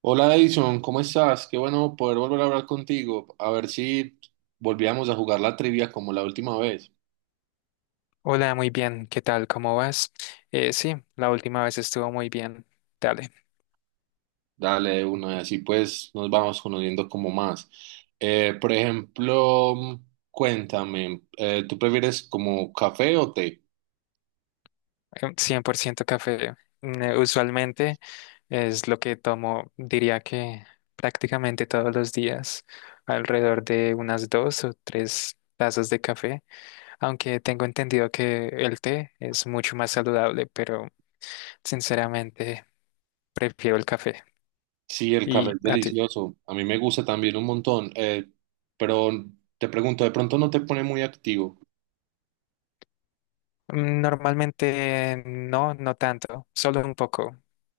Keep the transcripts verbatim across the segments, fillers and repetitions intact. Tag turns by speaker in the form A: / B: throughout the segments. A: Hola Edison, ¿cómo estás? Qué bueno poder volver a hablar contigo. A ver si volvíamos a jugar la trivia como la última vez.
B: Hola, muy bien. ¿Qué tal? ¿Cómo vas? Eh, sí, la última vez estuvo muy bien. Dale,
A: Dale de una y así pues nos vamos conociendo como más. Eh, por ejemplo, cuéntame, eh, ¿tú prefieres como café o té?
B: eh, cien por ciento café. Mm, Usualmente es lo que tomo, diría que prácticamente todos los días, alrededor de unas dos o tres tazas de café, aunque tengo entendido que el té es mucho más saludable, pero sinceramente prefiero el café.
A: Sí, el café
B: ¿Y
A: es
B: a ti?
A: delicioso. A mí me gusta también un montón. Eh, pero te pregunto, ¿de pronto no te pone muy activo?
B: Mm, Normalmente no, no tanto, solo un poco.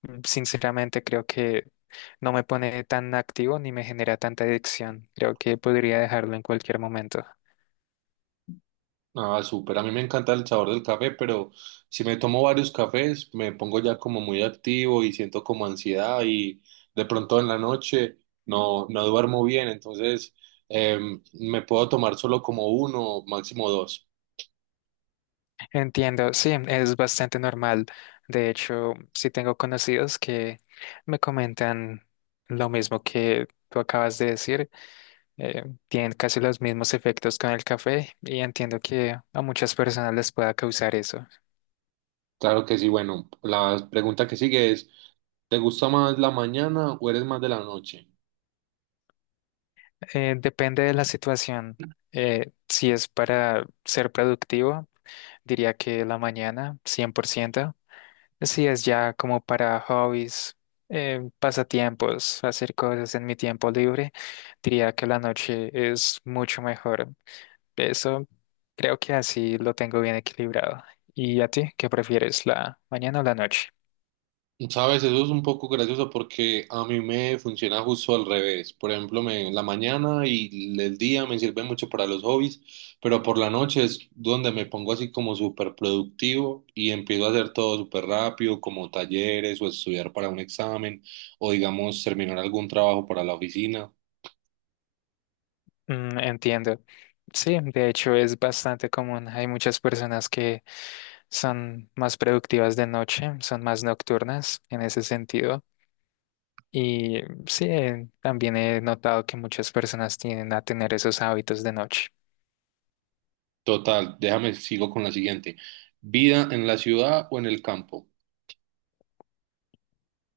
B: Mm, Sinceramente creo que no me pone tan activo ni me genera tanta adicción. Creo que podría dejarlo en cualquier momento.
A: Ah, súper. A mí me encanta el sabor del café, pero si me tomo varios cafés, me pongo ya como muy activo y siento como ansiedad y de pronto en la noche no, no duermo bien. Entonces, em, me puedo tomar solo como uno, máximo dos.
B: Entiendo, sí, es bastante normal. De hecho, sí tengo conocidos que me comentan lo mismo que tú acabas de decir. Eh, tienen casi los mismos efectos con el café y entiendo que a muchas personas les pueda causar eso.
A: Claro que sí. Bueno, la pregunta que sigue es, ¿te gusta más la mañana o eres más de la noche?
B: Eh, depende de la situación. Eh, si es para ser productivo, diría que la mañana, cien por ciento. Así es, ya como para hobbies, eh, pasatiempos, hacer cosas en mi tiempo libre, diría que la noche es mucho mejor. Eso creo que así lo tengo bien equilibrado. ¿Y a ti qué prefieres, la mañana o la noche?
A: Sabes, eso es un poco gracioso porque a mí me funciona justo al revés. Por ejemplo, me, la mañana y el día me sirven mucho para los hobbies, pero por la noche es donde me pongo así como súper productivo y empiezo a hacer todo súper rápido, como talleres o estudiar para un examen o digamos terminar algún trabajo para la oficina.
B: Mm, entiendo. Sí, de hecho es bastante común. Hay muchas personas que son más productivas de noche, son más nocturnas en ese sentido. Y sí, eh, también he notado que muchas personas tienden a tener esos hábitos de noche.
A: Total, déjame, sigo con la siguiente. ¿Vida en la ciudad o en el campo?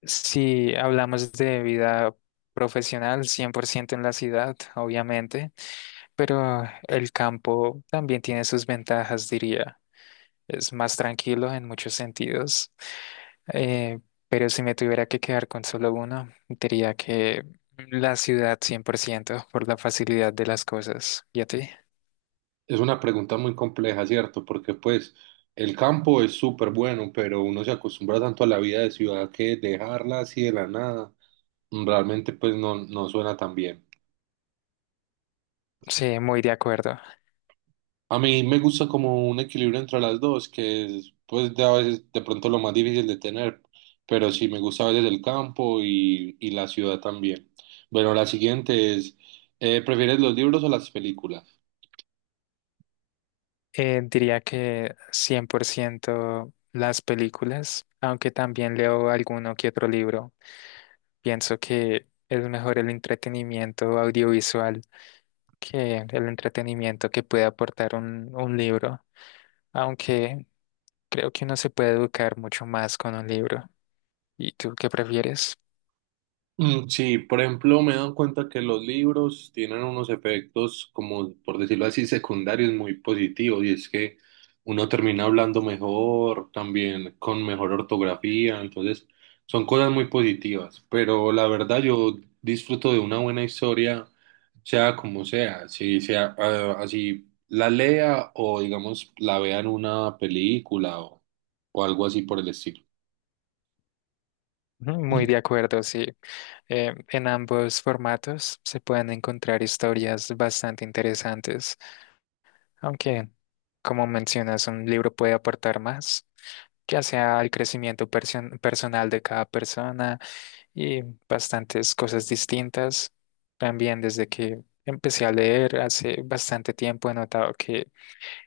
B: Si hablamos de vida profesional, cien por ciento en la ciudad, obviamente, pero el campo también tiene sus ventajas, diría. Es más tranquilo en muchos sentidos, eh, pero si me tuviera que quedar con solo uno, diría que la ciudad cien por ciento por la facilidad de las cosas. ¿Y a ti?
A: Es una pregunta muy compleja, ¿cierto? Porque pues el campo es súper bueno, pero uno se acostumbra tanto a la vida de ciudad que dejarla así de la nada realmente pues no, no suena tan bien.
B: Sí, muy de acuerdo.
A: A mí me gusta como un equilibrio entre las dos, que es pues de a veces de pronto lo más difícil de tener, pero sí me gusta a veces el campo y, y la ciudad también. Bueno, la siguiente es, eh, ¿prefieres los libros o las películas?
B: Eh, diría que cien por ciento las películas, aunque también leo alguno que otro libro. Pienso que es mejor el entretenimiento audiovisual que el entretenimiento que puede aportar un, un libro, aunque creo que uno se puede educar mucho más con un libro. ¿Y tú qué prefieres?
A: Mm, sí, por ejemplo, me he dado cuenta que los libros tienen unos efectos, como por decirlo así, secundarios muy positivos, y es que uno termina hablando mejor, también con mejor ortografía, entonces son cosas muy positivas, pero la verdad yo disfruto de una buena historia, sea como sea, si sea ah, así la lea o digamos la vea en una película o, o algo así por el estilo.
B: Ujú, muy de acuerdo, sí. Eh, en ambos formatos se pueden encontrar historias bastante interesantes. Aunque, como mencionas, un libro puede aportar más, ya sea al crecimiento person- personal de cada persona y bastantes cosas distintas. También desde que empecé a leer hace bastante tiempo he notado que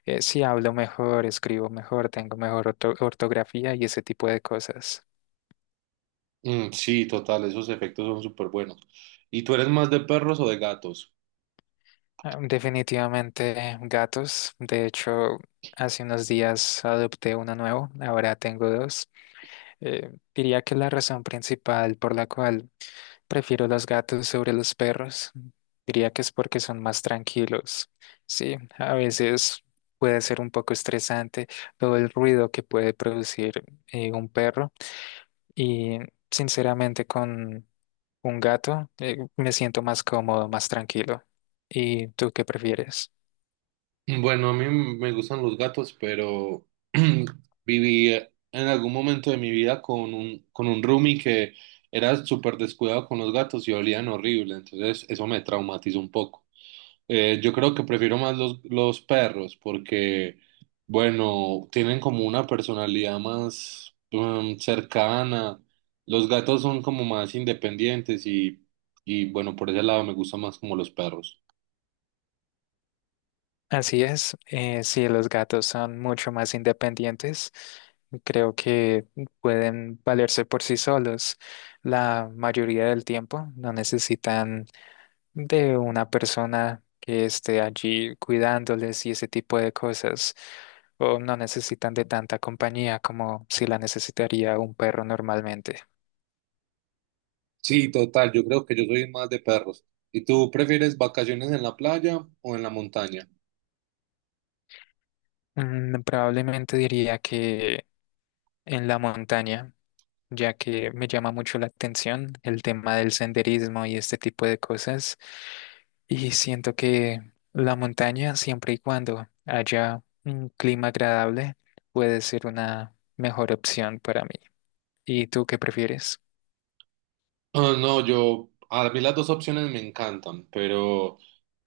B: eh, sí hablo mejor, escribo mejor, tengo mejor orto- ortografía y ese tipo de cosas.
A: Mm, sí, total, esos efectos son súper buenos. ¿Y tú eres más de perros o de gatos?
B: Ah, definitivamente gatos. De hecho, hace unos días adopté uno nuevo, ahora tengo dos. Eh, diría que la razón principal por la cual prefiero los gatos sobre los perros, mm, diría que es porque son más tranquilos. Sí, a veces puede ser un poco estresante todo el ruido que puede producir eh, un perro y sinceramente con un gato, eh, me siento más cómodo, más tranquilo. ¿Y tú qué prefieres?
A: Mm, bueno, a mí me gustan los gatos, pero viví eh, en algún momento de mi vida con un, con un roomie que era súper descuidado con los gatos y olían horrible, entonces eso me traumatizó un poco. Eh, yo creo que prefiero más los, los perros porque, bueno, tienen como una personalidad más mm, cercana. Los gatos son como más independientes y, y, bueno, por ese lado me gustan más como los perros.
B: Así es, eh, sí, los gatos son mucho más independientes. Creo que pueden valerse por sí solos la mayoría del tiempo. No necesitan de una persona que esté allí cuidándoles y ese tipo de cosas. O no necesitan de tanta compañía como si la necesitaría un perro normalmente.
A: Sí, total, yo creo que yo soy más de perros. ¿Y tú prefieres vacaciones en la playa o en la montaña?
B: Mm, probablemente diría que en la montaña, ya que me llama mucho la atención el tema del senderismo y este tipo de cosas. Y siento que la montaña, siempre y cuando haya un clima agradable, puede ser una mejor opción para mí. ¿Y tú qué prefieres?
A: Ah, no, yo, a mí las dos opciones me encantan, pero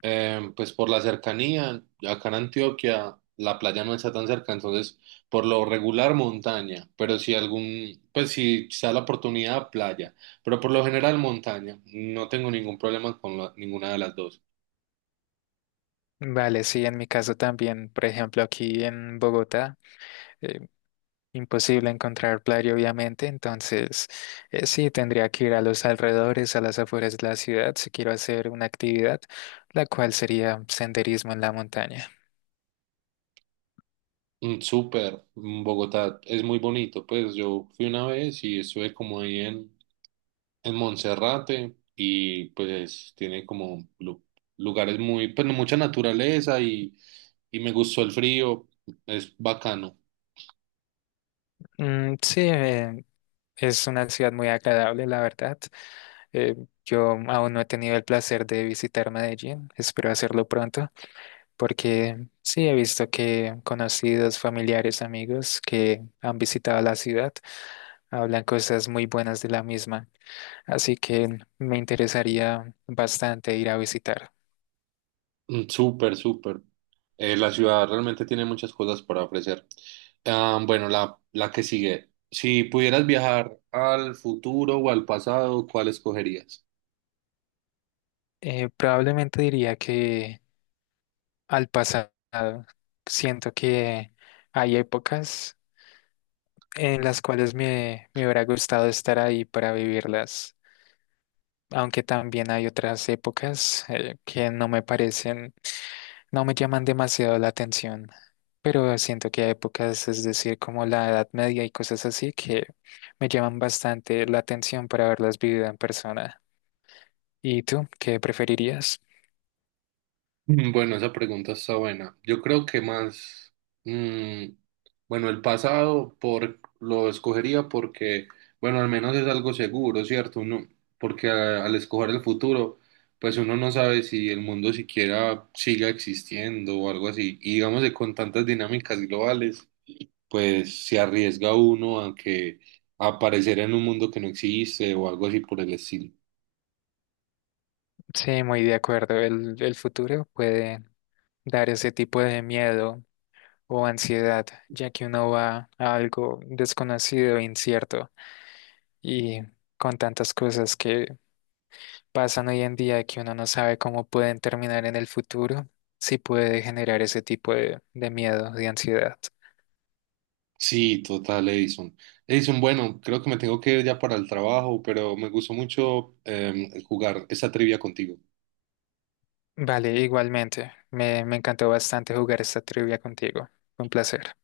A: em, pues por la cercanía, acá en Antioquia la playa no está tan cerca, entonces por lo regular montaña, pero si algún, pues si se da la oportunidad, playa, pero por lo general montaña, no tengo ningún problema con la- ninguna de las dos.
B: Vale, sí, en mi caso también, por ejemplo, aquí en Bogotá, imposible encontrar playa, obviamente, entonces eh, sí tendría que ir a los alrededores, a las afueras de la ciudad, si quiero hacer una actividad, la cual sería senderismo en la montaña.
A: Mm, súper, mm, Bogotá es muy bonito, pues yo fui una vez y estuve como ahí en Monserrate y pues tiene como lu- lugares muy, pues mucha naturaleza y, y me gustó el frío, es bacano.
B: Mm, sí, eh, es una ciudad muy agradable, la verdad. Eh, yo aún no he tenido el placer de visitar Medellín, espero hacerlo pronto, porque sí he visto que conocidos, familiares, amigos que han visitado la ciudad hablan cosas muy buenas de la misma. Así que me interesaría bastante ir a visitar.
A: Mm, súper, súper. Eh, la ciudad realmente tiene muchas cosas para ofrecer. Ah, bueno, la, la que sigue. Si pudieras viajar al futuro o al pasado, ¿cuál escogerías?
B: Eh, probablemente diría que al pasado, siento que hay épocas en las cuales me, me hubiera gustado estar ahí para vivirlas, aunque también hay otras épocas eh, que no me parecen, no me llaman demasiado la atención. Pero siento que hay épocas, es decir, como la Edad Media y cosas así, que me llaman bastante la atención para haberlas vivido en persona. ¿Y tú qué preferirías?
A: Bueno, esa pregunta está buena. Yo creo que más, mm, bueno, el pasado por, lo escogería porque, bueno, al menos es algo seguro, ¿cierto? Uno, porque a- al escoger el futuro, pues uno no sabe si el mundo siquiera siga existiendo o algo así. Y digamos que con tantas dinámicas globales, pues se arriesga uno a que a aparecer en un mundo que no existe o algo así por el estilo.
B: Sí, muy de acuerdo. El, el futuro puede dar ese tipo de miedo o ansiedad, ya que uno va a algo desconocido e incierto y con tantas cosas que pasan hoy en día que uno no sabe cómo pueden terminar en el futuro, sí puede generar ese tipo de, de miedo, de ansiedad.
A: Sí, total, Edison. Edison, bueno, creo que me tengo que ir ya para el trabajo, pero me gustó mucho em, jugar esta trivia contigo.
B: Vale, igualmente. Me, me encantó bastante jugar esta trivia contigo. Un placer.